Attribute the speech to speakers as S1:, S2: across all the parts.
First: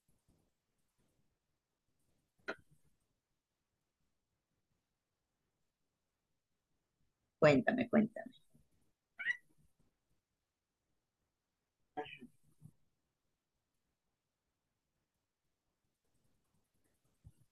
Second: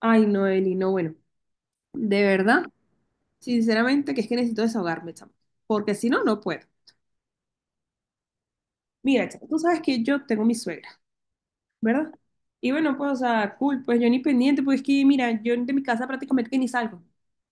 S1: Ay, no, Eli, no, bueno, de verdad, sinceramente que es que necesito desahogarme, chamo, porque si no, no puedo.
S2: Cuéntame, cuéntame.
S1: Mira, chamo, tú sabes que yo tengo mi suegra, ¿verdad? Y bueno, pues, o sea, cool, pues yo ni pendiente, pues es que, mira, yo de mi casa prácticamente que ni salgo.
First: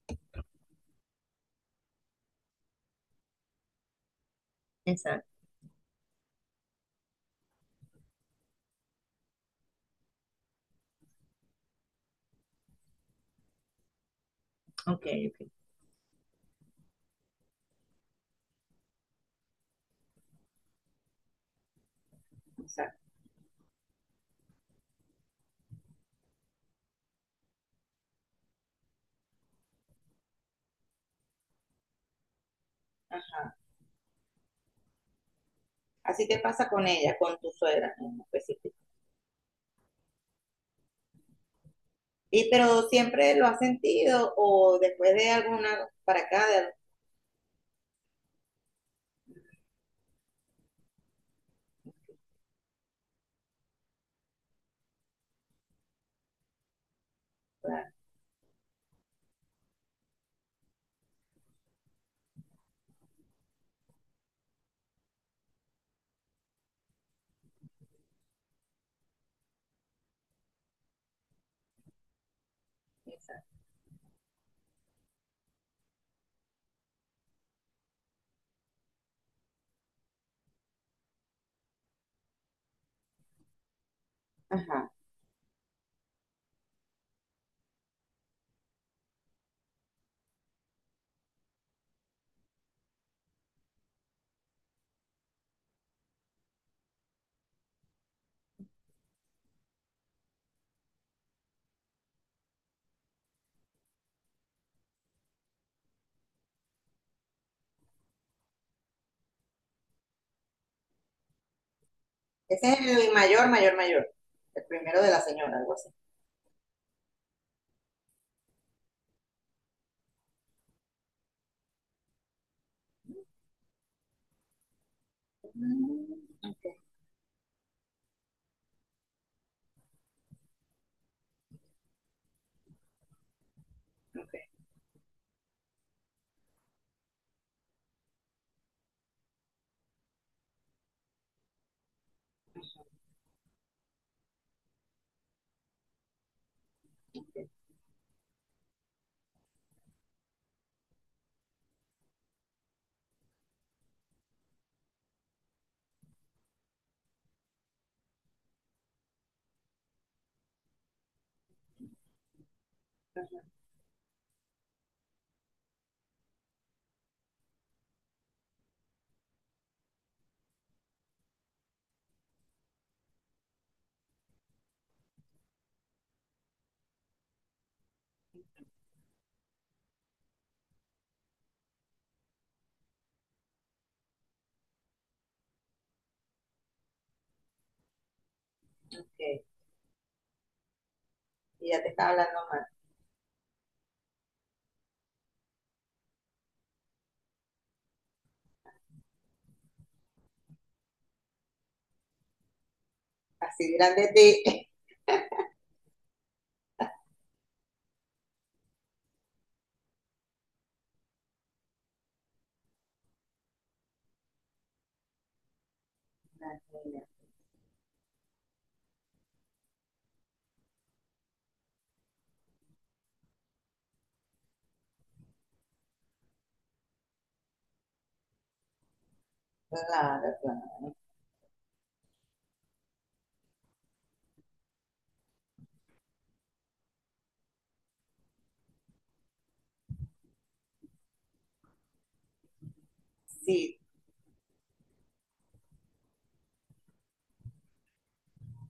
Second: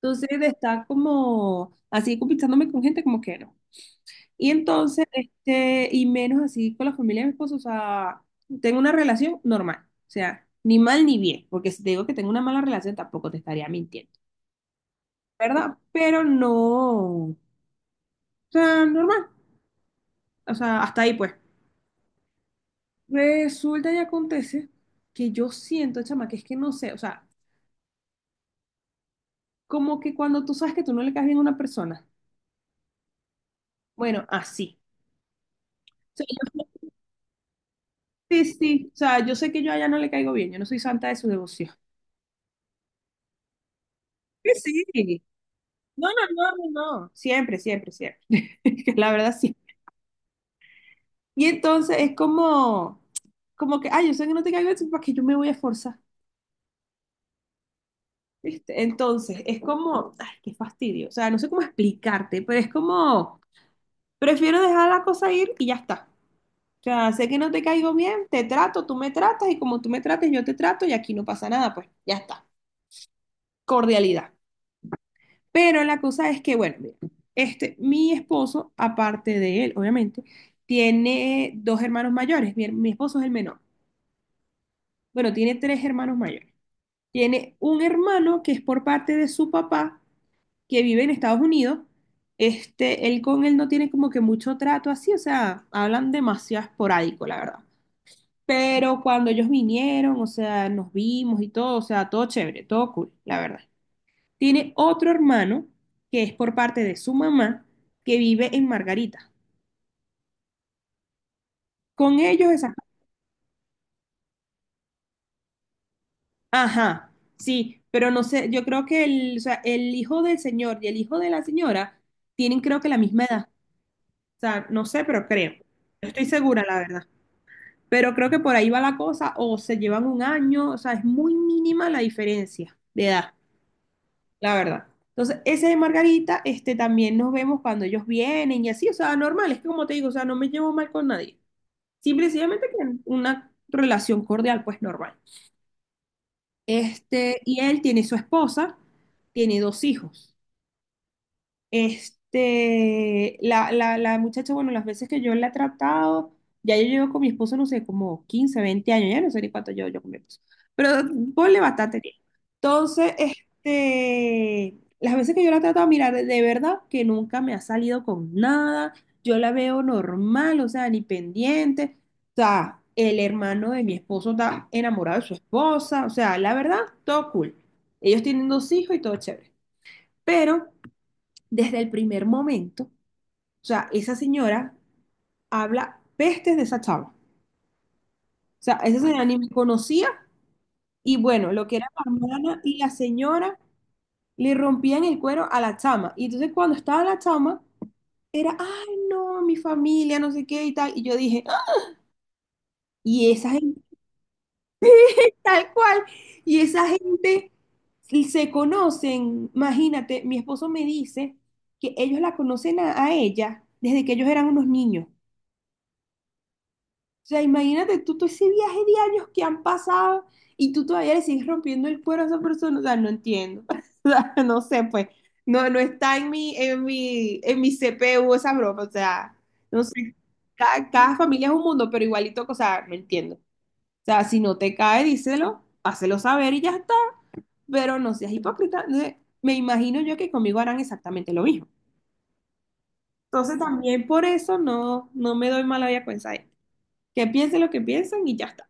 S1: Entonces, de estar como así compitiéndome con gente, como que no. Y entonces,
S2: Exacto.
S1: y menos así con la familia de mi esposo, o sea, tengo una relación normal, o sea, ni mal ni bien, porque si te digo que tengo una mala relación, tampoco te estaría mintiendo.
S2: Ok, ok.
S1: ¿Verdad? Pero no. O sea, normal. O sea, hasta ahí pues.
S2: Exacto.
S1: Resulta y acontece que yo siento, chama, que es que no sé, o sea, como que cuando tú sabes que tú no le caes bien a una persona,
S2: Ah,
S1: bueno, así. O sea,
S2: así te pasa con ella, con tu suegra en
S1: sí,
S2: específico.
S1: sí, o sea, yo sé que yo a ella no le caigo bien, yo no soy santa de su devoción.
S2: Y pero siempre lo has sentido o
S1: Sí,
S2: después
S1: sí.
S2: de alguna
S1: No,
S2: para acá
S1: no,
S2: de
S1: no, no, no. Siempre, siempre, siempre. Que la verdad, sí. Y entonces es como, como que, ay, yo sé que no te caigo bien, entonces, ¿para que yo me voy a forzar?
S2: claro,
S1: ¿Viste? Entonces, es como, ay, qué fastidio. O sea, no sé cómo explicarte, pero es como... Prefiero dejar la cosa ir y ya está. O sea, sé que no te caigo bien, te trato, tú me tratas y como tú me trates, yo te trato y aquí no pasa nada, pues ya está.
S2: exacto.
S1: Cordialidad. Pero la cosa es que, bueno, mira, mi esposo, aparte de él, obviamente, tiene dos hermanos mayores. Mi esposo es el menor.
S2: Ajá.
S1: Bueno, tiene tres hermanos mayores. Tiene un hermano que es por parte de su papá, que vive en Estados Unidos. Él con él no tiene como que mucho trato así, o sea, hablan demasiado esporádico, la verdad. Pero cuando ellos vinieron, o sea, nos vimos y todo, o sea, todo chévere, todo cool, la verdad. Tiene otro hermano que es por parte de su mamá que vive en Margarita. Con ellos esa...
S2: Ese es el mayor, mayor, mayor. El primero de la señora, algo así.
S1: Ajá, sí, pero no sé, yo creo que el hijo del señor y el hijo de la señora tienen creo que la misma edad. O sea, no sé, pero creo.
S2: Mm,
S1: No estoy segura,
S2: ok,
S1: la verdad. Pero creo que por ahí va la cosa, o se llevan un año, o sea, es muy mínima la diferencia de edad.
S2: ok,
S1: La verdad. Entonces, ese de Margarita, también nos vemos cuando ellos vienen y así, o sea, normal, es que como te digo, o sea, no me llevo mal con nadie. Simple y sencillamente que una relación cordial, pues normal. Este,
S2: ok,
S1: y él tiene su esposa, tiene dos hijos. Este, la muchacha, bueno, las veces que yo la he tratado, ya yo llevo con mi esposo, no sé, como 15 20 años, ya no sé ni cuánto llevo yo con mi esposo, pero ponle bastante tiempo. Entonces, las veces que yo la he tratado, mira, de verdad que nunca me ha salido con nada, yo la veo normal, o sea, ni pendiente, o sea, el hermano de mi esposo está enamorado de su esposa, o sea, la verdad, todo cool. Ellos tienen dos hijos y todo chévere, pero desde el primer momento, o sea, esa señora habla pestes de esa chava. O sea, esa señora ni
S2: ok.
S1: me conocía y bueno, lo
S2: Y
S1: que
S2: ya
S1: era
S2: te está
S1: la
S2: hablando
S1: hermana
S2: más.
S1: y la señora le rompían el cuero a la chama. Y entonces cuando estaba la chama, era, ay, no, mi familia, no sé qué y tal. Y yo dije, "Ah, y esa
S2: Así
S1: gente
S2: dirán de ti.
S1: tal cual, y esa gente se conocen, imagínate, mi esposo me dice que ellos la conocen a ella desde que ellos eran unos niños.
S2: La niña.
S1: O sea, imagínate tú todo ese viaje de años que han pasado y tú todavía le sigues rompiendo el cuero a esa persona. O sea, no entiendo. O sea, no sé, pues. No, no está en mi CPU esa broma. O sea, no sé.
S2: Claro, claro.
S1: Cada familia es un mundo, pero igualito, o sea, no entiendo. O sea, si no te cae, díselo, hácelo saber y ya está. Pero no seas hipócrita. No sé, me imagino yo que conmigo harán exactamente lo mismo. Entonces
S2: Sí,
S1: también por eso no, no me doy mala vida con esa gente. Que piensen lo que piensan y ya está.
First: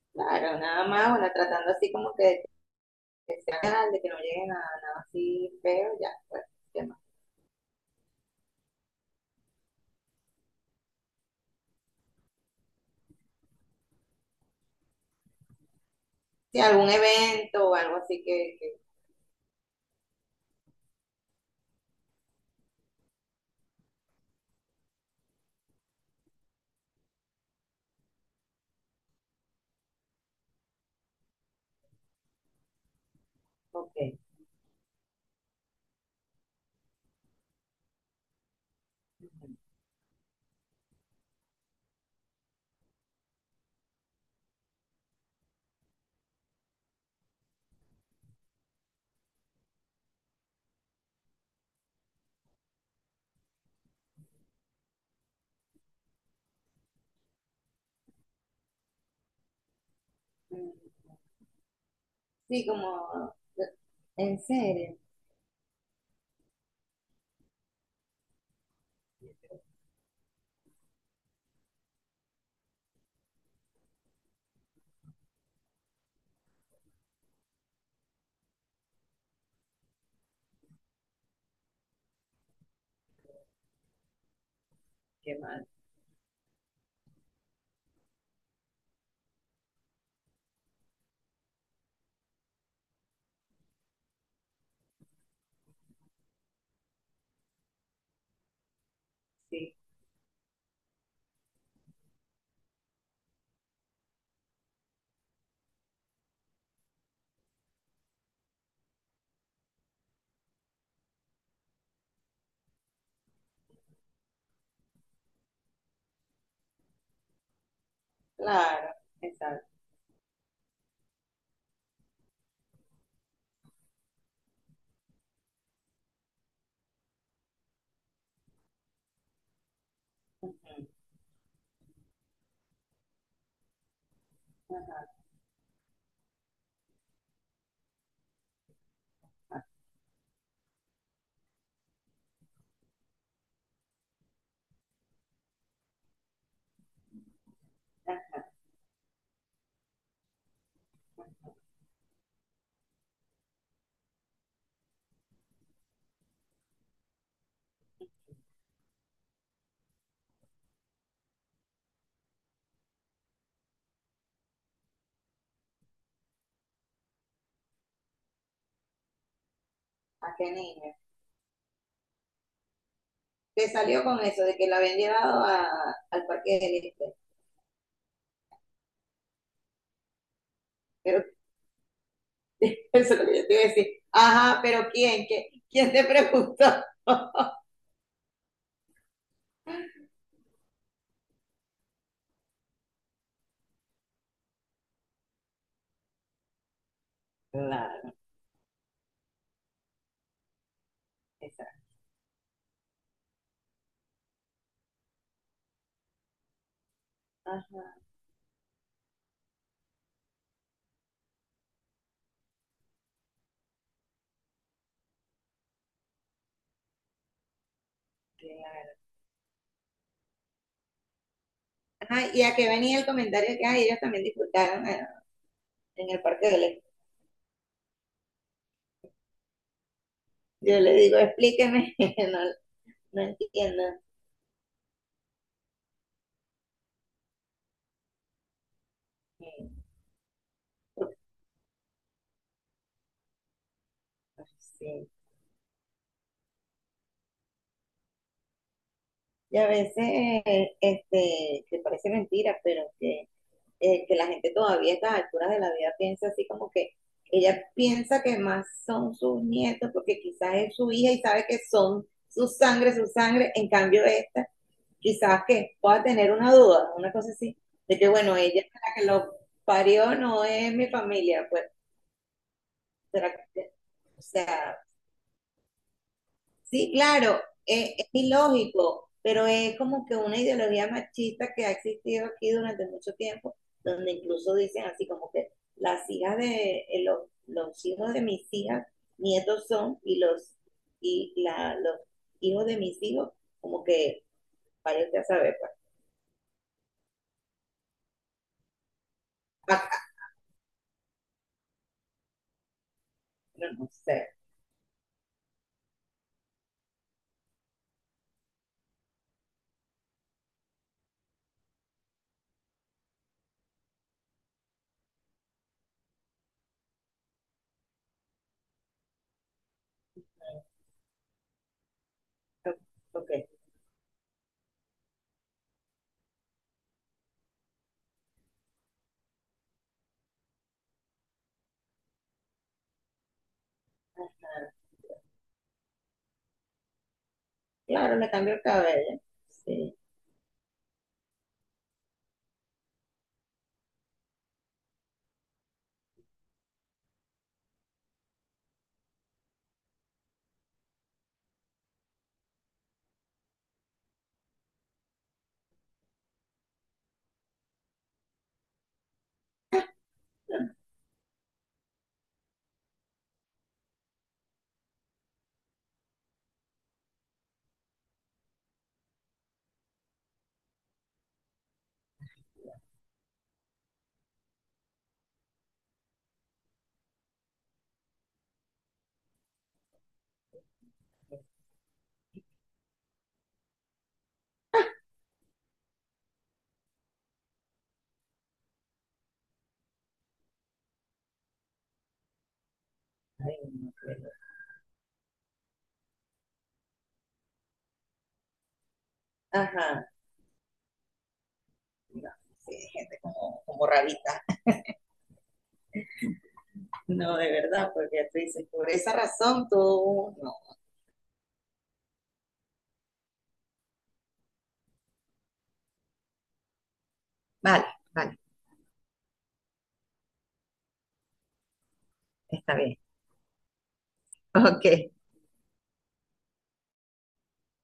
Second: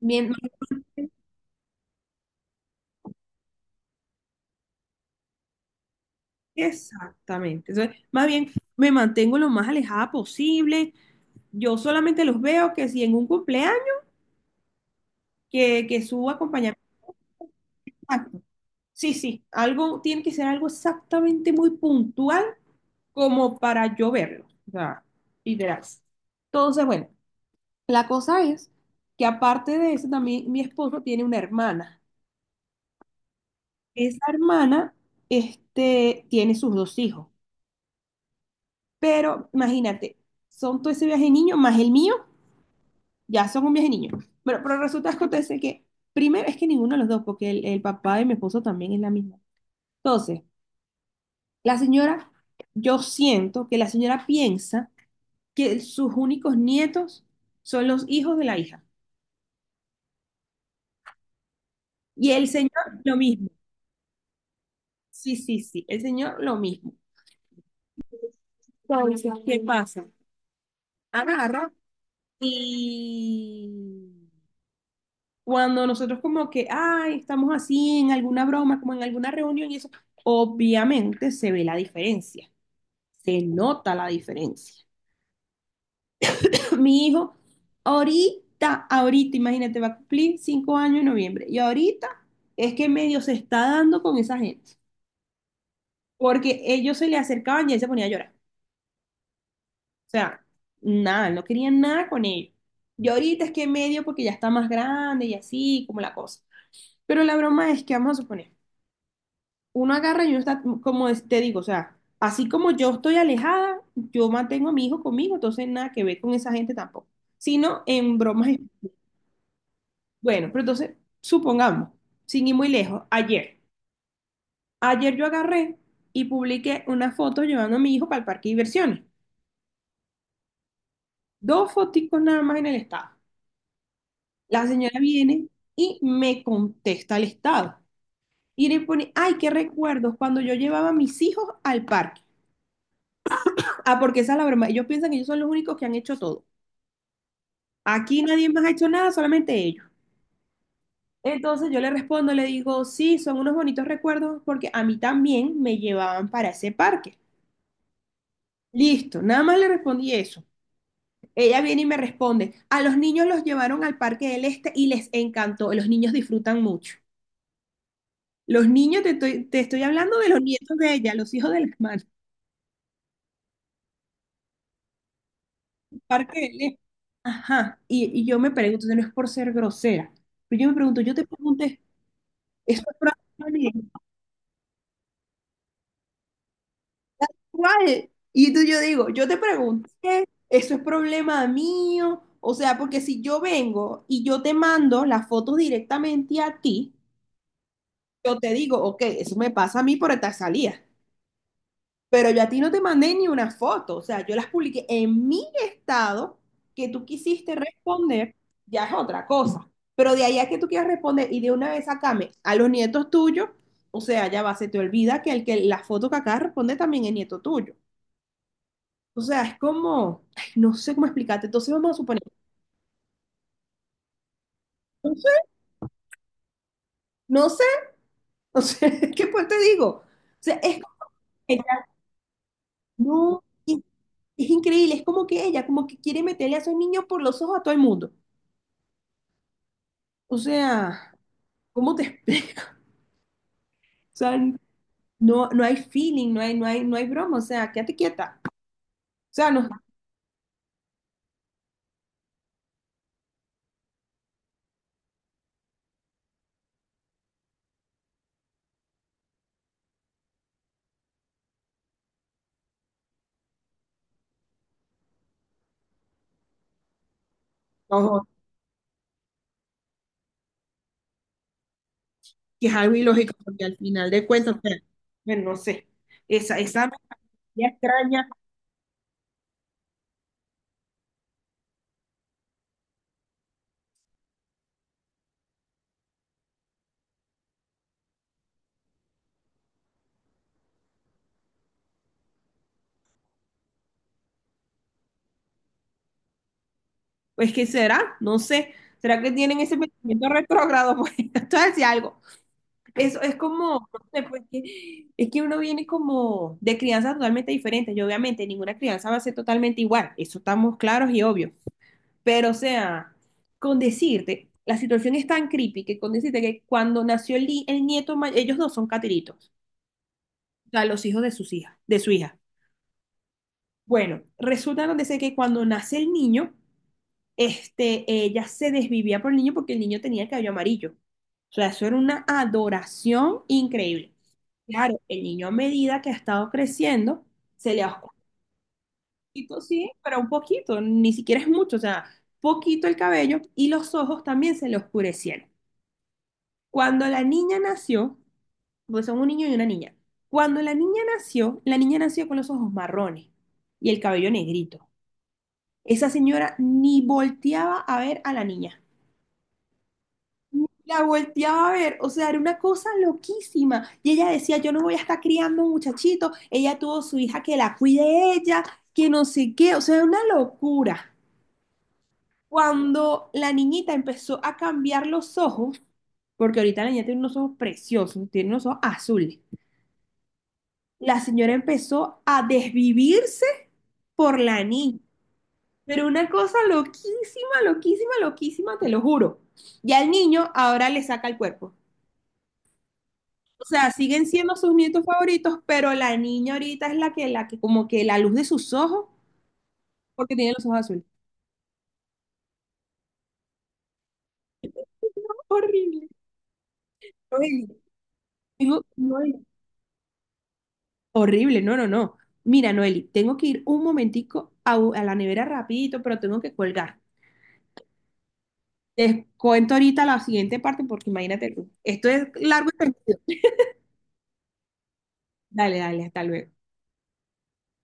S1: Mien-
S2: claro, nada más, bueno, tratando así como que canal, de que no lleguen a nada así feo, ya, pues, ¿qué más?
S1: Exactamente. Entonces, más bien me mantengo lo más alejada posible. Yo solamente los veo que si en un cumpleaños, que su
S2: Si
S1: acompañamiento.
S2: algún evento o algo así
S1: Exacto.
S2: que
S1: Sí, sí, algo tiene que ser algo exactamente muy puntual como para yo verlo. O sea, literal. Entonces, bueno, la cosa es que aparte de eso, también mi esposo tiene una hermana.
S2: ok.
S1: Esa hermana, tiene sus dos hijos. Pero imagínate, son todo ese viaje de niños más el mío. Ya son un viaje niño. Bueno, pero resulta que acontece que, primero, es que ninguno de los dos, porque el papá de mi esposo también es la misma. Entonces, la señora, yo siento que la señora piensa que sus únicos nietos son los hijos de la hija.
S2: Mm,
S1: Y el
S2: sí,
S1: señor, lo
S2: como,
S1: mismo.
S2: en serio,
S1: Sí, sí, sí, el señor, lo mismo. Entonces, ¿qué pasa? Agarra y cuando nosotros como que, ay, estamos así en alguna broma, como en alguna reunión y eso, obviamente se ve la diferencia. Se nota la diferencia.
S2: qué mal,
S1: Mi hijo, ahorita, ahorita, imagínate, va a cumplir 5 años en noviembre. Y ahorita es que medio se está dando con esa gente. Porque ellos se le acercaban y él se ponía a llorar.
S2: sí,
S1: O sea, nada, no querían nada con ellos. Y ahorita es que medio porque ya está más grande y así, como la cosa. Pero la broma es que vamos a suponer. Uno agarra y uno está, como te digo, o sea, así como yo estoy alejada, yo mantengo a mi hijo conmigo, entonces nada que ver con esa gente tampoco, sino en bromas.
S2: claro, exacto.
S1: Bueno, pero entonces, supongamos, sin ir muy lejos, ayer, ayer yo agarré y publiqué una foto llevando a mi hijo para el parque de diversiones, dos foticos nada más en el estado. La señora viene y me contesta el estado. Y le pone, ay, qué recuerdos cuando yo llevaba a mis hijos al parque. Ah, porque esa es la broma. Ellos piensan que ellos son los únicos que han hecho todo. Aquí
S2: Ah,
S1: nadie más ha hecho nada, solamente ellos. Entonces yo le respondo, le digo, sí, son unos bonitos recuerdos porque a mí también me llevaban para ese parque. Listo, nada más le respondí eso. Ella viene y me responde, a los niños los llevaron al Parque del Este y les encantó, los niños disfrutan mucho. Los niños, te estoy hablando de
S2: ¿a
S1: los
S2: qué
S1: nietos
S2: niño?
S1: de ella, los hijos del hermano,
S2: Te salió con eso de que la habían llevado a- al
S1: Parque del
S2: Parque del
S1: Este.
S2: Este.
S1: Ajá, y yo me pregunto, no es por ser grosera, pero yo me pregunto, yo
S2: Pero
S1: te pregunté, ¿eso es
S2: eso es lo que yo te iba a
S1: probable?
S2: decir. Ajá, pero ¿quién? ¿Qué- ¿quién te preguntó?
S1: ¿Cuál? Y tú, yo digo, yo te pregunté, eso es problema mío. O sea, porque si yo vengo y yo te mando las fotos directamente a ti,
S2: Claro,
S1: yo te digo, ok, eso me pasa a mí por esta salida.
S2: exacto.
S1: Pero yo a ti no te mandé ni una foto. O sea, yo las publiqué en mi estado, que tú quisiste
S2: Ajá,
S1: responder, ya es otra cosa. Pero de ahí a que tú quieras responder y de una vez sacame a los nietos tuyos, o sea, ya va, se te olvida que el que la foto que acá responde también es nieto tuyo.
S2: qué
S1: O sea, es como, ay, no sé cómo explicarte. Entonces vamos a suponer,
S2: ajá, y ¿a qué venía el comentario que ay, ellos también disfrutaron?
S1: no sé,
S2: En el parque
S1: no sé, o sea, ¿qué pues te digo? O sea, es
S2: yo le
S1: como
S2: digo,
S1: que ella
S2: explíqueme. No, no
S1: no, es,
S2: entiendo.
S1: es increíble, es como que ella, como que quiere meterle a esos niños por los ojos a todo el mundo. O sea,
S2: Porque,
S1: ¿cómo te explico? O sea,
S2: sí.
S1: no, no hay feeling, no hay, no hay, no hay broma, o sea, quédate quieta. O sea,
S2: Y a
S1: no,
S2: veces, que parece mentira, pero que la gente todavía a estas alturas de la vida piensa así como que ella piensa que más son sus nietos porque quizás es su hija y sabe que son su sangre, en cambio esta, quizás que pueda tener una duda, una cosa así, de que
S1: no,
S2: bueno, ella es la que lo parió, no es mi familia, pues,
S1: que es algo
S2: será
S1: ilógico,
S2: que,
S1: porque al final
S2: o
S1: de cuentas, o sea,
S2: sea,
S1: bueno, no sé, esa
S2: sí,
S1: mentalidad
S2: claro, es
S1: extraña.
S2: ilógico, pero es como que una ideología machista que ha existido aquí durante mucho tiempo, donde incluso dicen así como que las hijas de los hijos de mis hijas, nietos son, y los y la, los hijos de mis hijos, como que parece a saber, pues.
S1: Es que será, no sé. ¿Será que tienen
S2: Ah,
S1: ese
S2: ah,
S1: pensamiento retrógrado? Pues esto decía algo. Eso es
S2: no,
S1: como,
S2: no
S1: no sé,
S2: sé.
S1: pues que, es que uno viene como de crianza totalmente diferente. Y obviamente ninguna crianza va a ser totalmente igual. Eso estamos claros y obvios. Pero o sea, con decirte, la situación es tan creepy que con decirte que cuando nació el nieto, ellos dos son catiritos. O sea, los hijos de sus hijas, de su hija.
S2: No, no, ok,
S1: Bueno, resulta donde sé que cuando nace el niño, ella se desvivía por el niño porque el niño tenía el cabello amarillo. O sea, eso era una adoración increíble. Claro, el niño a medida que ha estado creciendo, se le ha
S2: claro, le cambio el cabello.
S1: oscurecido, sí,
S2: Sí.
S1: pero un poquito, ni siquiera es mucho, o sea, poquito el cabello y los ojos también se le oscurecieron. Cuando la niña nació, pues son un niño y una niña. Cuando la niña nació con los ojos marrones y el cabello negrito. Esa señora ni volteaba a ver a la niña. La volteaba a ver, o sea, era una cosa loquísima. Y ella decía, yo no voy a estar criando un muchachito, ella tuvo su hija que la cuide ella, que no sé qué, o sea, era una locura. Cuando la niñita empezó a cambiar los ojos, porque ahorita la niña tiene unos ojos preciosos, tiene unos ojos azules, la señora empezó a desvivirse por la niña. Pero una cosa loquísima, loquísima, loquísima, te lo juro. Ya el niño ahora le saca el cuerpo. O
S2: Ay,
S1: sea,
S2: no
S1: siguen
S2: creo.
S1: siendo sus nietos favoritos, pero la niña ahorita es como que la luz de sus ojos,
S2: Ajá,
S1: porque tiene los ojos azules.
S2: no, sí, gente como, como rarita.
S1: Horrible.
S2: No, de
S1: Noeli,
S2: verdad, porque tú dices, por esa
S1: Noeli,
S2: razón tú no.
S1: horrible, no, no, no. Mira, Noeli, tengo que ir un momentico a la nevera rapidito, pero tengo que colgar.
S2: Vale, vale,
S1: Te cuento ahorita la siguiente parte porque imagínate tú. Esto es largo
S2: está
S1: y
S2: bien.
S1: tendido.
S2: Ok.
S1: Dale, dale, hasta luego.